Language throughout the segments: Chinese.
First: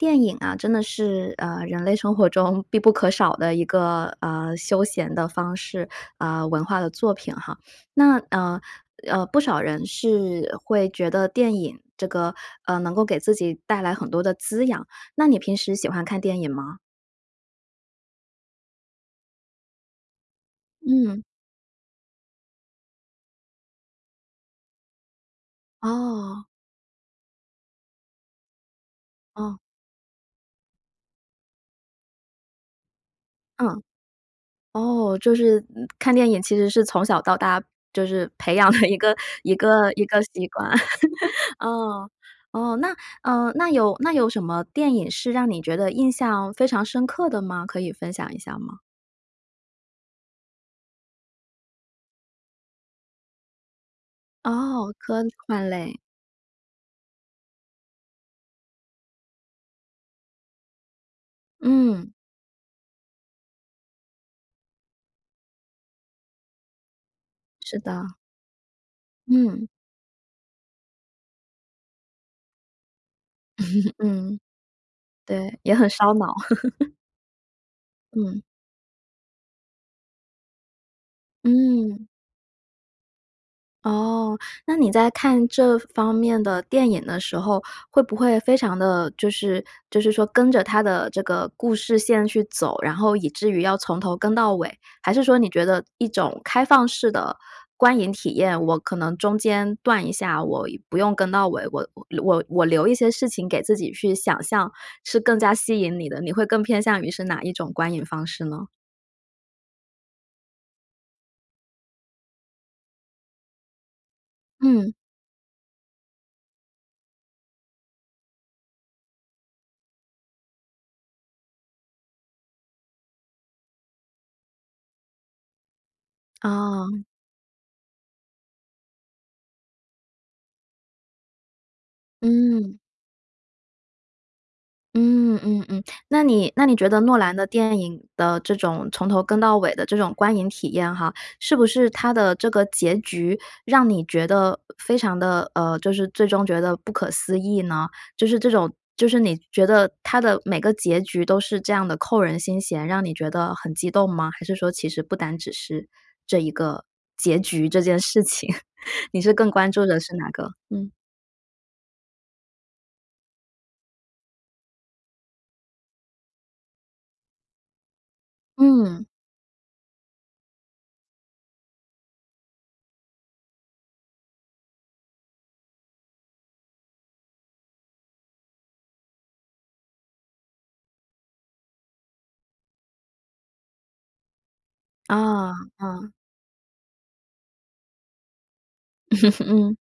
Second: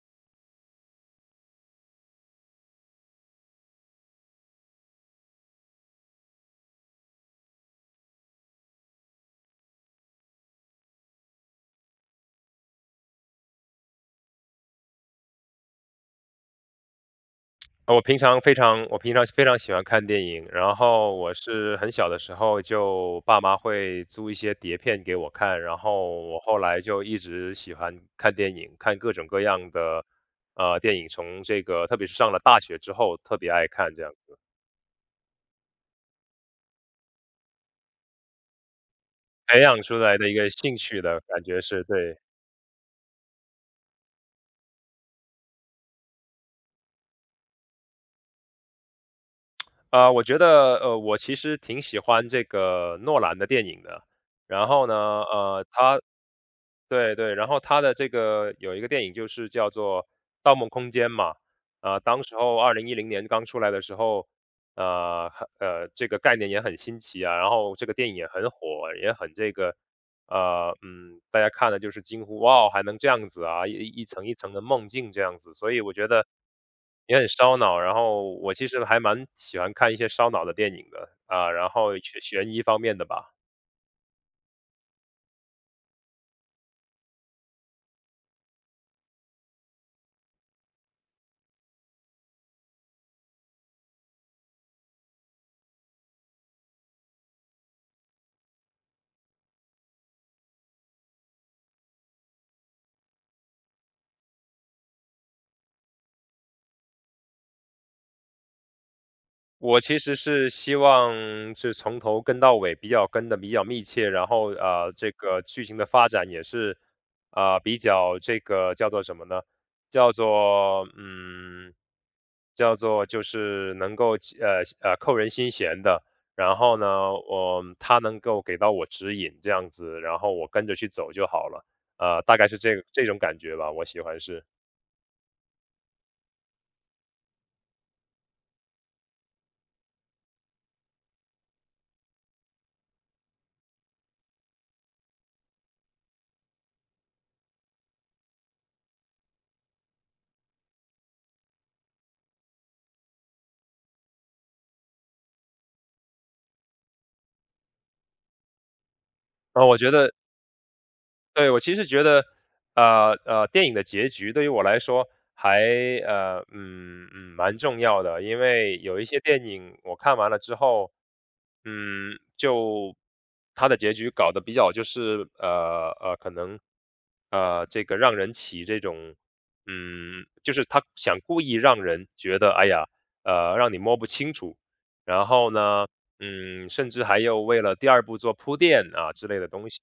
电影啊，真的是，呃，人类生活中必不可少的一个，呃，休闲的方式。呃，文化的作品哈。那，呃，呃，不少人是会觉得电影这个，呃，能够给自己带来很多的滋养。那你平时喜欢看电影吗？呃，我平常非常我平常是非常喜欢看电影，然后嗯。我是很小的时候就爸妈会租一些碟片给我看，然后我哦。后来就一直喜欢看电影，看各种各哦。样的，呃，电影，从这个特别是上了大学之后，特别爱嗯。看这样子。哦，就是，嗯，看电影其实是从小到大，就是培养的一个一培养个出一来个的一习个惯。兴趣的，感 觉是，哦，对。哦，那嗯，那有那有什么电影是让你觉得印象非常深刻的吗？可以分享一下吗？呃，我觉得，呃，我其实挺喜欢这个诺兰的电影的。然后哦，呢，科呃，幻类。他对对，然后他的这个有一个电影就是叫作《盗梦空间》嘛。呃，嗯。当时候2010年刚出来的时候，呃，呵，呃，这个概念也很新奇啊，然后是这个的。电影也很火，也很这嗯。个，呃，嗯，大家看的就是惊呼：“哇哦，还能这样子啊，1 1层1嗯，层的梦境这样子。”对，所也以很我觉烧得，脑。也很烧脑，然后嗯。我其实还蛮喜欢看一些烧脑的电影的。呃，然后嗯。悬悬疑方面的吧。哦，那你在看这方面的电影的时候，会不会非常的就是就是说跟着它的这个故事线去走，然后以至于要从头跟到尾，还是说你觉得一种开放式的观影体验，我可能中间断一下，我不用跟到尾，我我我留一些事情给自己去想象是更加吸引你的，你会更偏向于是哪一种观影方式呢？我其实是希望是从头跟到尾比较跟得比较密切，然后，呃，嗯。这个剧情的发展也是，呃，比较这个叫作什么呢？叫做，嗯，叫作就是能够齐呃，呃，扣人心弦的。然后哦。呢，我它能够给到我指引这样子，然后我跟着去走就好了，呃，大概是嗯。这这种感觉吧，我喜欢是。嗯，嗯嗯，那你那你觉得诺兰的电影的这种从头跟到尾的这种观影体验哈，是不是它的这个结局，让你觉得非常的，呃，就是最终觉得不可思议呢？就是这种就是你觉得它的每个结局都是这样的扣人心弦，让你觉得很激动吗？还是说其实不单只是这一个结局、这件事情，你是更呃，关我注觉的得是哪个？嗯。对，我其实觉得，呃，呃，电影的结局对于我来说，还，呃，嗯，嗯，蛮重要的，因为有一嗯。些电影我看完了之后，嗯，就它的结局搞得比较就是，呃呃，可能，呃，这个让人起这种嗯，就是它想故意让人觉得，哎呀，呃，让你摸不清楚，然后啊，呢，嗯。嗯，甚至还有为了第2部做铺垫，啊，之类的 东嗯，西。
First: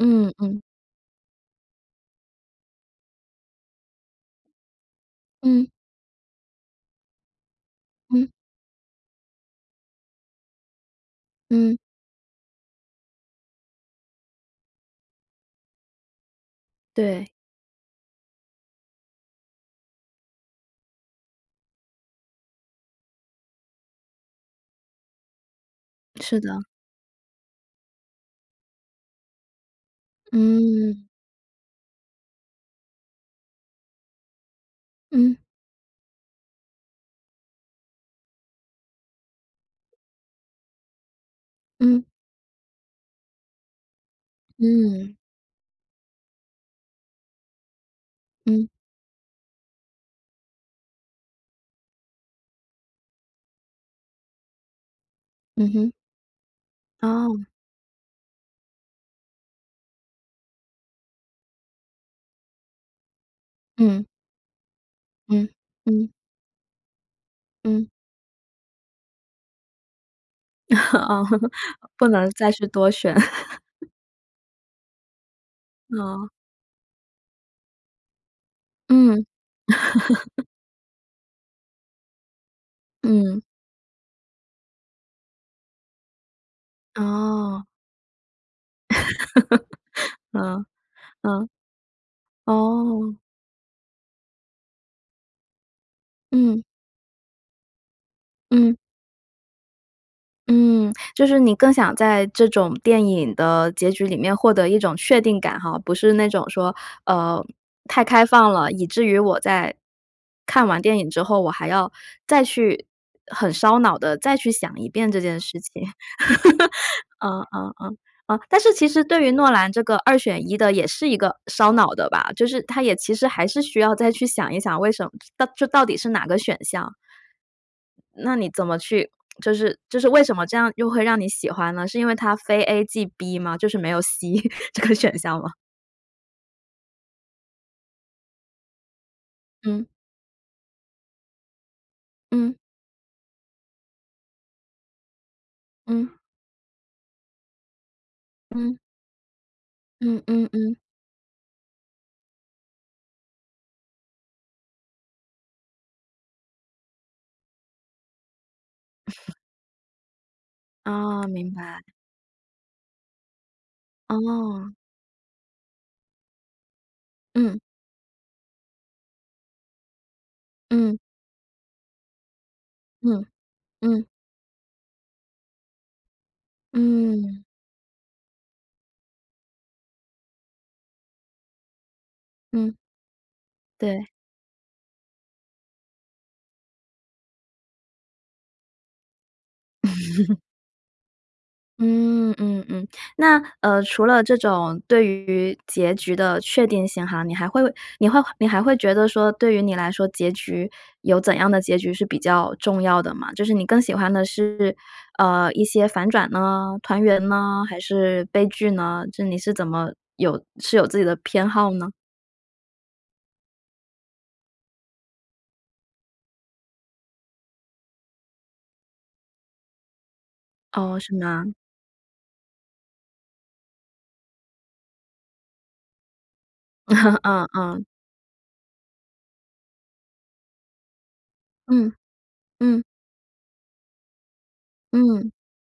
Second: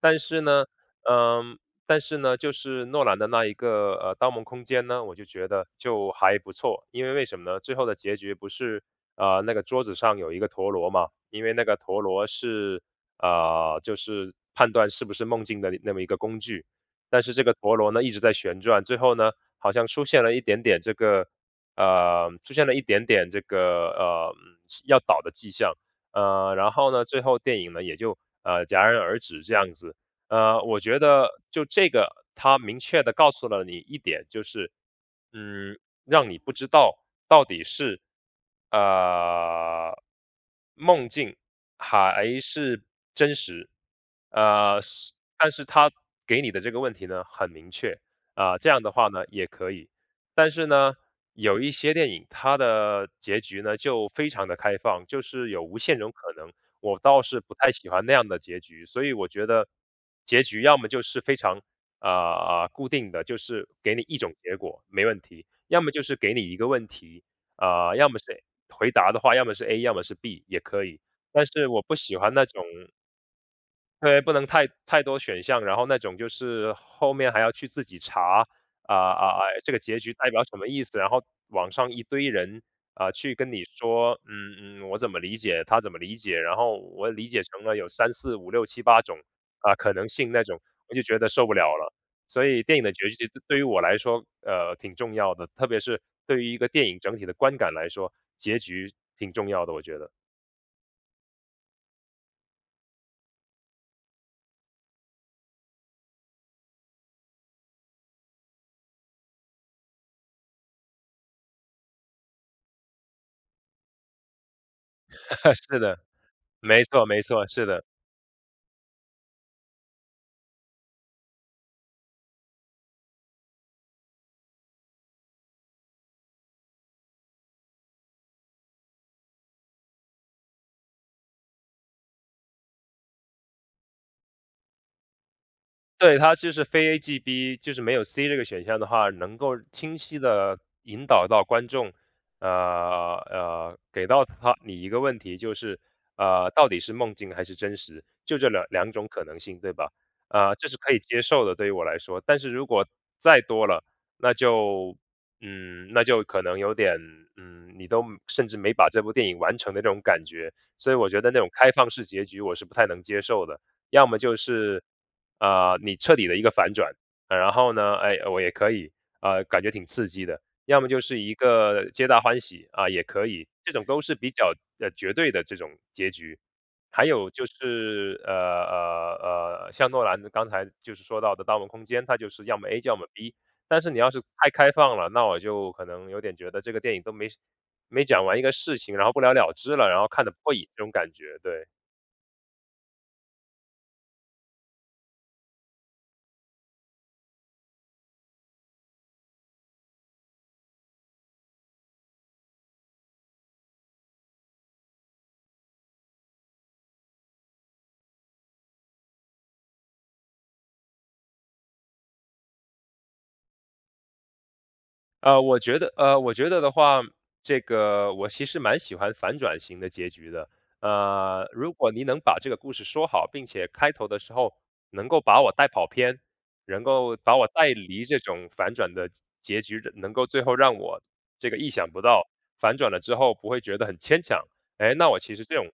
但是嗯。呢，呃，但是呢，就是诺兰的那一个，呃，盗梦空间呢，我就觉嗯。得就还不错，因为为什么呢？最后的结嗯。局不是，呃，那个桌子上有一个陀螺嘛，因为那嗯。个陀螺是，呃，就是判断是不是梦境那那么一个工具。但对。是这个陀螺呢，一直在旋转，最后呢，好像出现了一点点这个呃，出现了一点点这个，呃，是要倒的迹象，是的。呃，然后呢，最后电影呢，也就，呃，戛然而止这样子，呃，我觉嗯。得就这个它明确地告诉了你一点就是，嗯。嗯，让你不知道到底是，呃，梦境嗯。还是真实。呃，是嗯。但是它给你的这个问题呢，很明确，啊，嗯。这样的话呢，也可以。但是呢，有一些电影，它的结局呢，就非常得开放，就是有嗯无哼。限的可能，我倒是哦。不太喜欢那样的结局，所以我觉得结局要么就是非常，呃呃，固定的，就是给你嗯。一种结果，没问题，嗯，要么就嗯。是给你一个问题，嗯。啊，要么是 A 回答的话，要么是 A，要么是 B 也可以，哦，但 是我不不喜能欢那再种去多选。对，不能太太多选项，然后那种就哦。是后面还要去自己查，啊嗯。啊，哎，这个结局代表 什么意思，然后网上一堆人，呃，去嗯。跟你说：“嗯嗯，我怎么理解，他怎么理解，然后我理解成哦。了有3、4、5、6、7、8种。”呃，可能 性那种。嗯，我就觉得受嗯，不了了，所以电影的结哦。局对对于我来说，呃，挺重要的，特别是对于一嗯。个电影整体的观感来说，结嗯。局挺重要的我觉得。嗯，就是你更想在这种电影的结局里面获得一种确定感哈，不是那种说，呃，太开放了，以至于我在看完电影之后我还要再去很烧脑地再去想一遍这件 事是情。的，没错，没嗯错，是嗯的。嗯嗯。但是其实对于诺兰这个2选1的也是一个烧脑的吧？就是它也其实还是需要再去想一想，为什么就到就到底是哪个选项？那你怎么去就是就是为什么这样又会让你喜欢呢？是因为它非 A 即 B 吗？就是没有 C 这个选项吗？对，它就是非 A 即 B，就是没有 C 这个选项的话，能够嗯。清晰地引导到观众，呃，嗯。呃，给到他你一个问题，就是，嗯。呃，到底是梦境还是真实，就这2嗯。2种可能性，对吧？嗯，嗯呃，这嗯。是可以接受的，对于我来说。但是如果再多了，那就，嗯，那就可能有点，嗯，你都甚至没把这部电 影完成的那种感觉。所以我觉哦，得那种明开白。放式结局我是不太能接受的。要么就哦。是，呃，你彻底的一个反转，嗯，然嗯。后呢，哎，我也可以，呃，感觉挺刺激的。要么嗯。就是一个皆大欢喜，啊，也嗯，可以。这种都嗯。是比较，呃，绝对的这种结局。还有嗯。就是，呃，呃，呃，像诺兰刚才就是说到的盗梦空间，它就是要么嗯。A 要么 B，但是你对。要是太开放了，那我就可能有点觉得这个电影都没事没讲完一个事情，然后不了了之了，然后看得不 过瘾，这种感觉，对。嗯，嗯嗯，那，呃，除了这种对于结局的确定性哈，你还会你会你还会觉得说对于你来说，结局有怎样的结局是比较重要的吗？就是你更喜欢的是，呃，一些反转呢？团圆呢？还是悲剧呢？就你是怎么有是有自己的偏好呢？呃，我觉得呃，我觉得的话，这个我其实蛮喜欢反转型的结局的，哦，什么啊？呃，如果您能把这个故事说好，并且开头的时候能够把我带跑偏，能够 把我嗯，带嗯。离这种反转的结结局，能够最后让我这个意想嗯。不到，反嗯。转了之后不会觉得很牵强。诶，那我嗯。其实这种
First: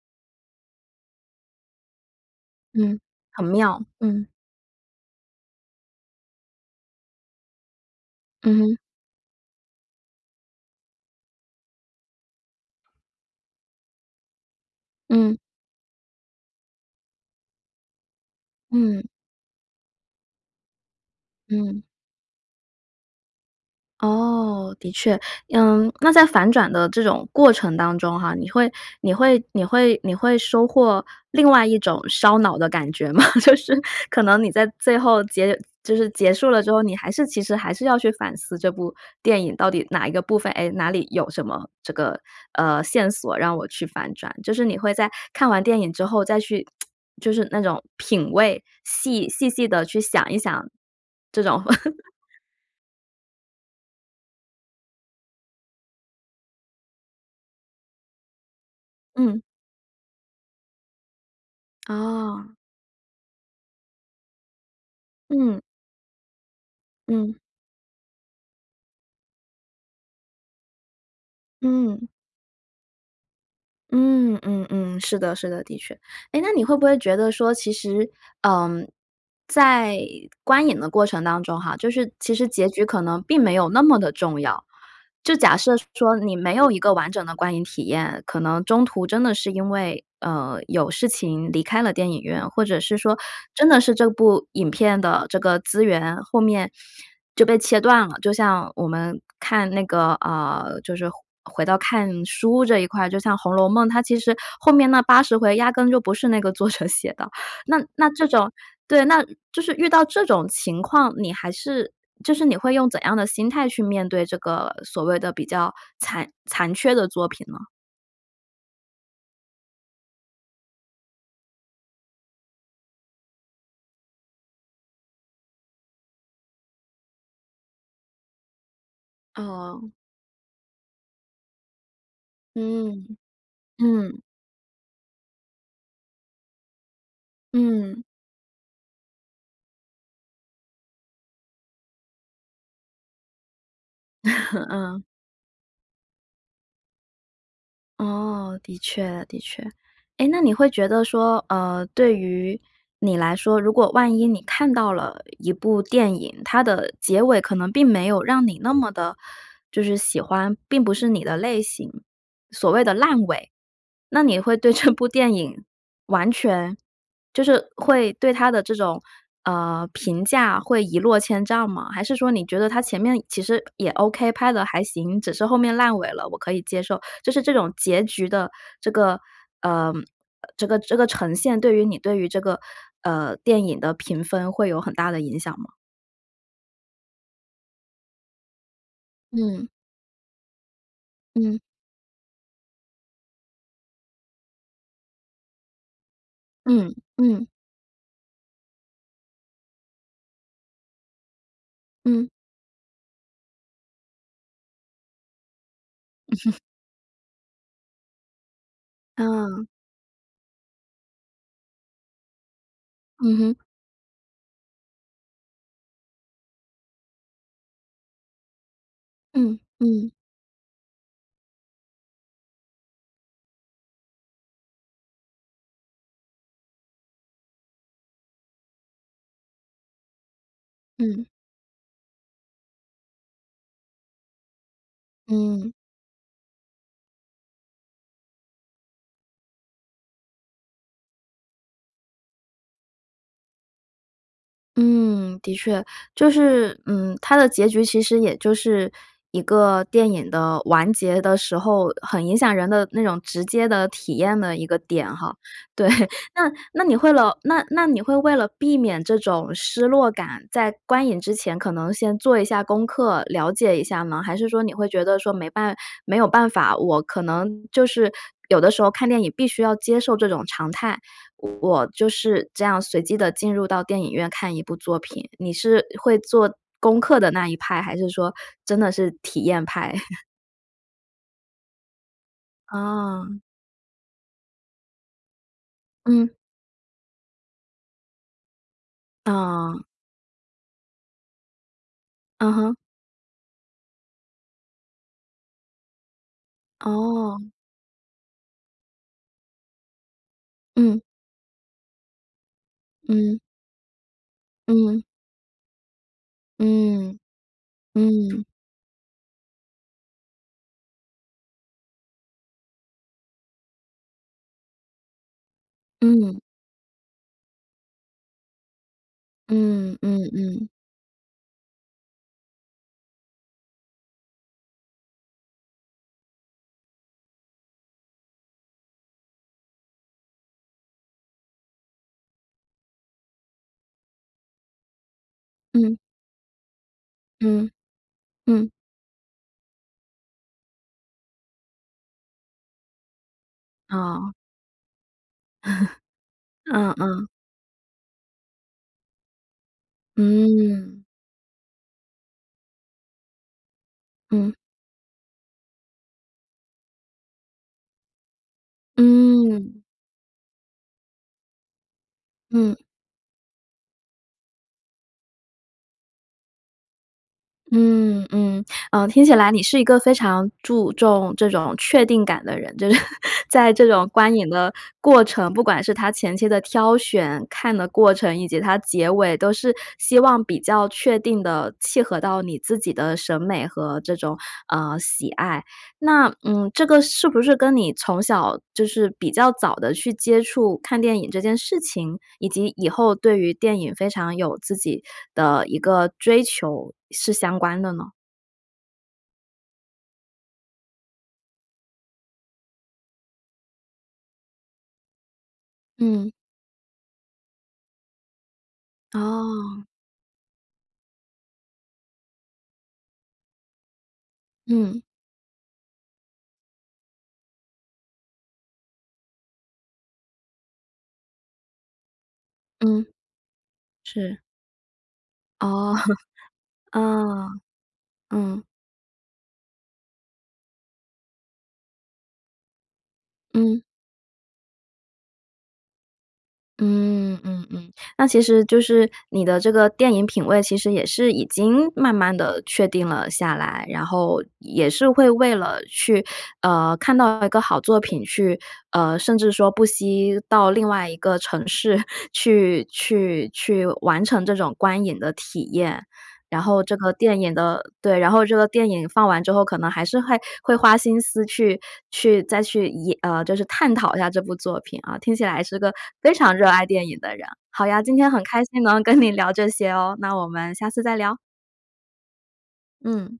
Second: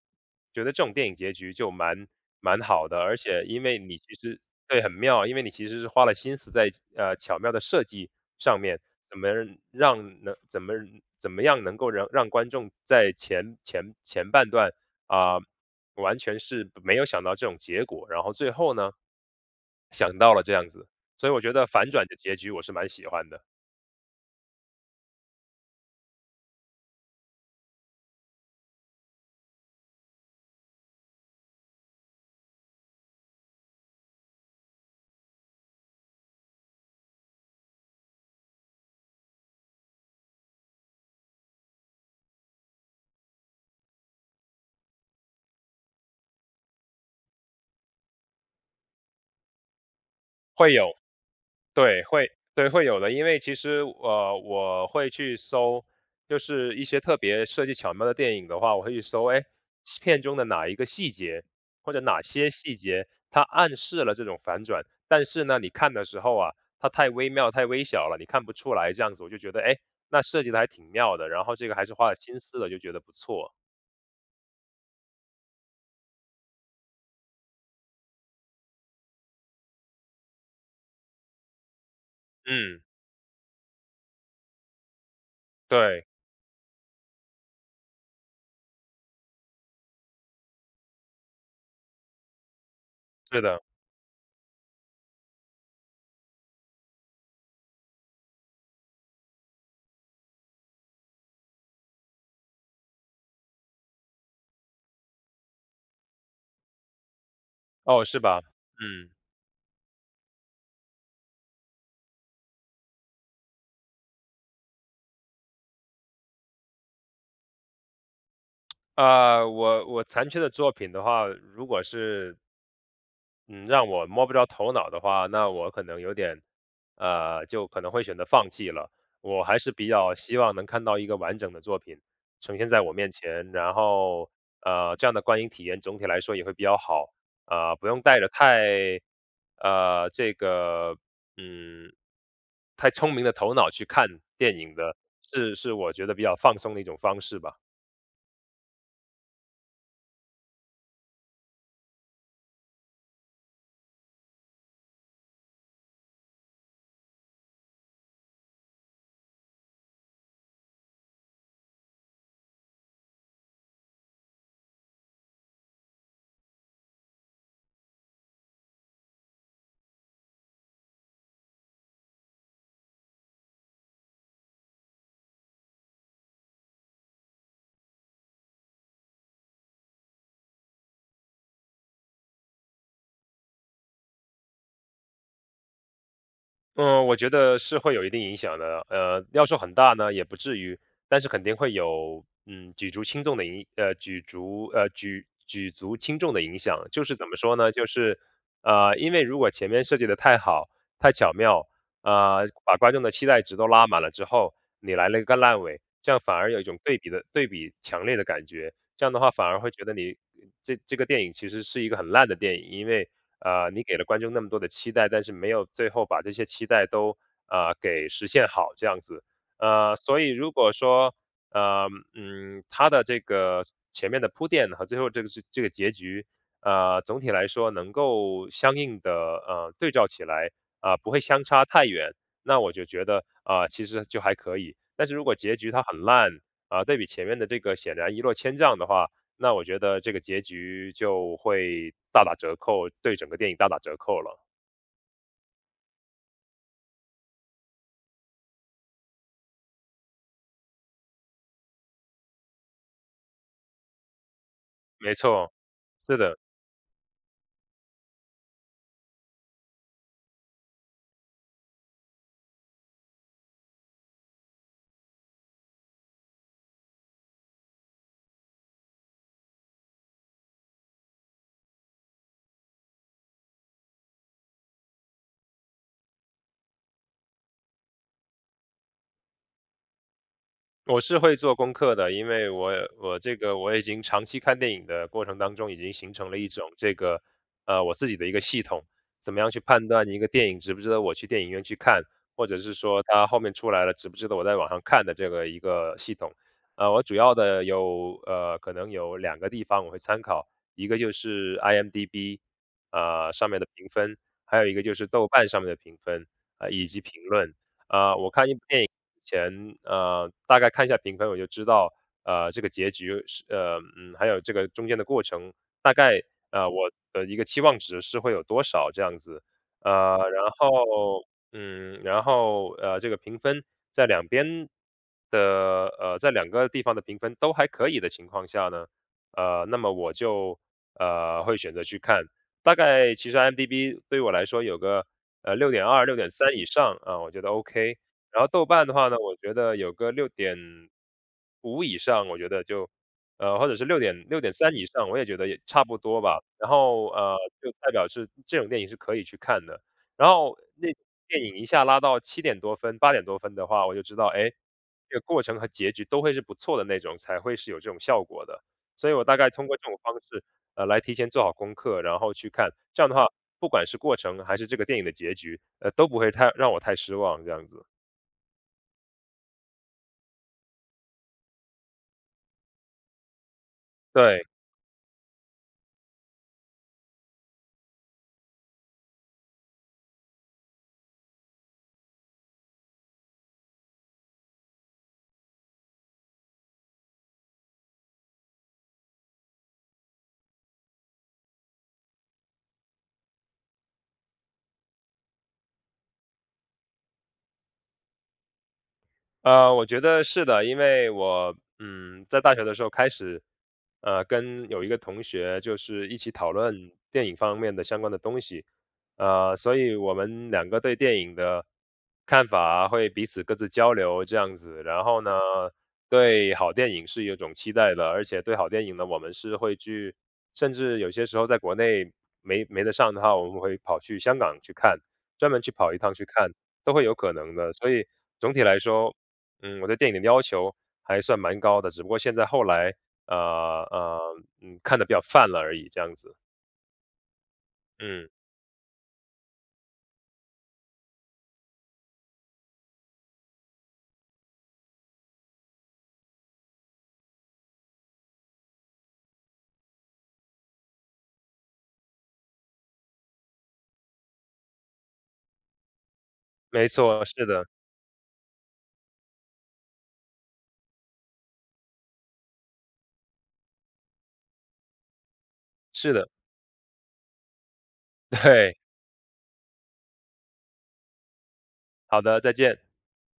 觉得这种电影结局就蛮蛮好嗯，的，而且很因为妙，你其嗯。实对，很妙。因为你其实是花了心思在其呃，巧妙的设计嗯上哼。面，怎么能让能怎么怎么样能够让让观众在前前前半段，呃，完全是没有想到这种结果，然后最后呢，嗯。想到了这样子，所以我觉得嗯。反转的结局我是蛮喜欢的。哦，的确。嗯，那在反转的这种过程当中哈，你会你会你会你会收获另外一种烧脑的感觉吗？就是可能你在最后结就是结束了之后，你还是其实还是要去反思这部电影到底哪一个部分，诶，哪里有什么这个，呃，线索，让我去反转。就是你会在看完电影之后再去 就是那种品味，细细细地去想一想会有，这种 对，会对，会有的，因为其实，呃，我会去搜就是一些特别设计巧妙的电影的话，我会去搜，嗯。诶，些片中的哪一个细节或者哪些哦。细节，它暗示了这种反转。但是呢，嗯。你看的时候啊，它太微嗯。妙、太微小了，你看不出来这样子。我就觉得，诶，那设计的还挺妙的，然后这个还是嗯。花了心思的，就觉得不错。嗯，嗯嗯，是的，是的，的确。诶，那你会不会觉得说其实，呃，在观影的过程当中哈，就是其实结嗯。局可能并没有那么的重要。就假设对。说你没有一个完整的观影体验，可能中途真的是因为，呃，有事情离开了电影院，或者是说是的。真的是这部影片的这个资源后面就被切断了，就像我们看那个，呃，就是回回到看书这一块，就像红楼梦，它其实后面那80回压根就不是那个作者写的。那哦，那是这吧，种对，嗯。那就是遇到这种情况，你还是就是你会用怎样的心态去面对这个所谓的比较残残缺的作品呢？呃，我我残缺的作品的话，如果是嗯，让我摸不着头脑的话，那我可能有点，呃，就可能会选择放弃了。我还是比嗯。较希望能看到一个完整的作品呈现在我面嗯。前。然嗯。后，呃，这样的观影体验总体来说也会比较好，呃，不用嗯。带着太，呃，这个，嗯，太聪明的头脑去看电 影的，嗯。是是我觉得比较放松的一种方式吧。哦，的确，的确。诶，那你会觉得说，呃，对于你来说，如果万一你看到了一部电影，它的结尾可能并没有让你那么地就是喜欢，并不是你的类型所谓的烂尾。那你会对这部电影完全就是会对它的这种，呃，评价会一落千丈吗？还是说你觉得它前面其实也 OK，拍得还行，只是后面烂尾了，我可以接受？就是这种结局的这个，呃，呃这个这个呈现，对于你对于这个，呃，电影的评分会有很大的影响吗？嗯，我觉得是会有一定影响的。呃，要说嗯。很大呢也不至于。但是肯定嗯。会有，嗯，举足轻重的影呃，举足呃，举举足轻重的影响。嗯，就是怎么嗯。说呢，就是，呃，因为如果前面设计得太好、太巧妙，嗯。呃，把观众的期待值都拉满了之后，你来了一个烂尾，这样反嗯而哼。有一种对比的对比强烈的感觉。这样的话，反而嗯。会觉得你呃，这这个电影其实是一个很烂的电影。因为，嗯哼。呃，你给了观众那么多的期待，但是没有最后把这些期待都，呃，给实现好，这样子。嗯，呃，嗯。所以如果说，呃，嗯，它的这个前面的铺垫和最后这个是这个结局，呃，总体来说能够相应的，呃，对照起来啊，不会嗯。相差太远。那我就觉得，呃，其实就还可以。但是如果结局嗯。它很烂，啊，对比前面的这个显然一落千丈的话，那我觉得这个结局就会大打折扣，对整个电影大打折扣了。嗯，的确。就是，嗯，它的结局其实也就是一个电影的完结的时候很影响人的那种直接的体验的一个点没哈。错，对，是的。那那你会了那那你会为了避免这种失落感，在观影之前可能先做一下功课了解一下吗？还是说你会觉得说没办没有办法，我可能就是，有的时候看电影必须要接受这种常态。我就是这样随机地进入到电影院看一部作品，你是会做功课的那一派，还是说真的是体验派？我是会做功课的，因为我我这嗯。个我已经长期看电影的过程当中已经形成嗯。了一种这个，呃，我自己的一个系统，怎么样去啊。判断一个电影值不值得我去电影院去看，或嗯者是哼。说它后面出来了值不值得我在网上看的这个一个系统。呃，我主要哦。的有呃，可能有两个地方我会参考。一个嗯。就是 IMDb，啊，嗯。上面的评分。还有一个就嗯。是豆瓣上面的评分，呃，以及嗯，评论，呃，我嗯。看一部电影以前，呃，大概看一下评分我就知道，呃，这个结局，是呃，嗯，还有这个中间的过程，大概，嗯。呃，我的一个期望值是会有多少这样子。呃，嗯，嗯然嗯。后，嗯，然后，呃，这个评分在2边的，呃，在2个地方的评分都还可以的情况下呢，呃，那么我就，呃，会选择去看。大概其实 IMDb 对我来说有个，呃，六点嗯。二、6.3以上，啊，我觉得嗯，OK。然后豆嗯。瓣的话呢，我觉得有个6.5以上，我觉得就，呃，或者是6点哦。6.3以上，我也觉得也差不多吧。然嗯后，嗯。呃，就代表是这种电影是可以去看的。然后那嗯。电影一下拉到7点多分、8点多分的话我就知道，嗯。诶？这个过程和结局都会是不错的那种，才会是有这种效果的。所以我大概通过嗯。这种方式，呃，来提前做好功课，然后去看。嗯。这样的话，不管是过程还是这个电影的结局，呃，都不会太让我太失望这样子。嗯，嗯，呃，听起来你是一个非常注重这种确定感的人，就是 在这种观对。影的过程，不管是它前期的挑选、看的过程，以及它结尾都是希望比较确定地契合到你自己的审美和这种，呃，喜爱。那，嗯，这个是不是跟你从小就是比较早地去接触看电影这件事情，以及以后对于电影非常有自己的一个追求是相关的呢？呃，我觉得是的。因为我，嗯，在大学的时候开始，呃，跟有一个同学就是一起嗯。讨论电影方面的相关的东西，呃，所哦。以我们两个对电影的看法会彼此各自交流这样子。嗯。然后呢，对好电影是有一种期待的，而且对好电影呢，我们是会去甚至有些时候在国内没没得嗯。上的话，我们会跑去香是。港去看，专门去跑哦，一趟 去看，都会有可能嗯，的。所以总体嗯。来说，嗯，我对电影的要求还算蛮高的，只不过现在后来，呃，嗯。呃，嗯，看得比较泛了而已，这样子。嗯，嗯嗯，那嗯。其实就是你的这个电影品位其实也是已经慢慢地确定了下来，然后，也是会为了去呃，看到一个好作品去呃，甚至说不惜到另外一个城市去去去完成这种观影的体验。然后没这个错，电是影的。的对，然后这个电影放完之后，可能还是会会花心思去去再去也呃，就是探讨一下这部作品啊，听起来是个是的。非常热爱电影的人。好呀，今天很开对。心能跟你聊这些哦，那我们下次再聊。好的，再见。嗯。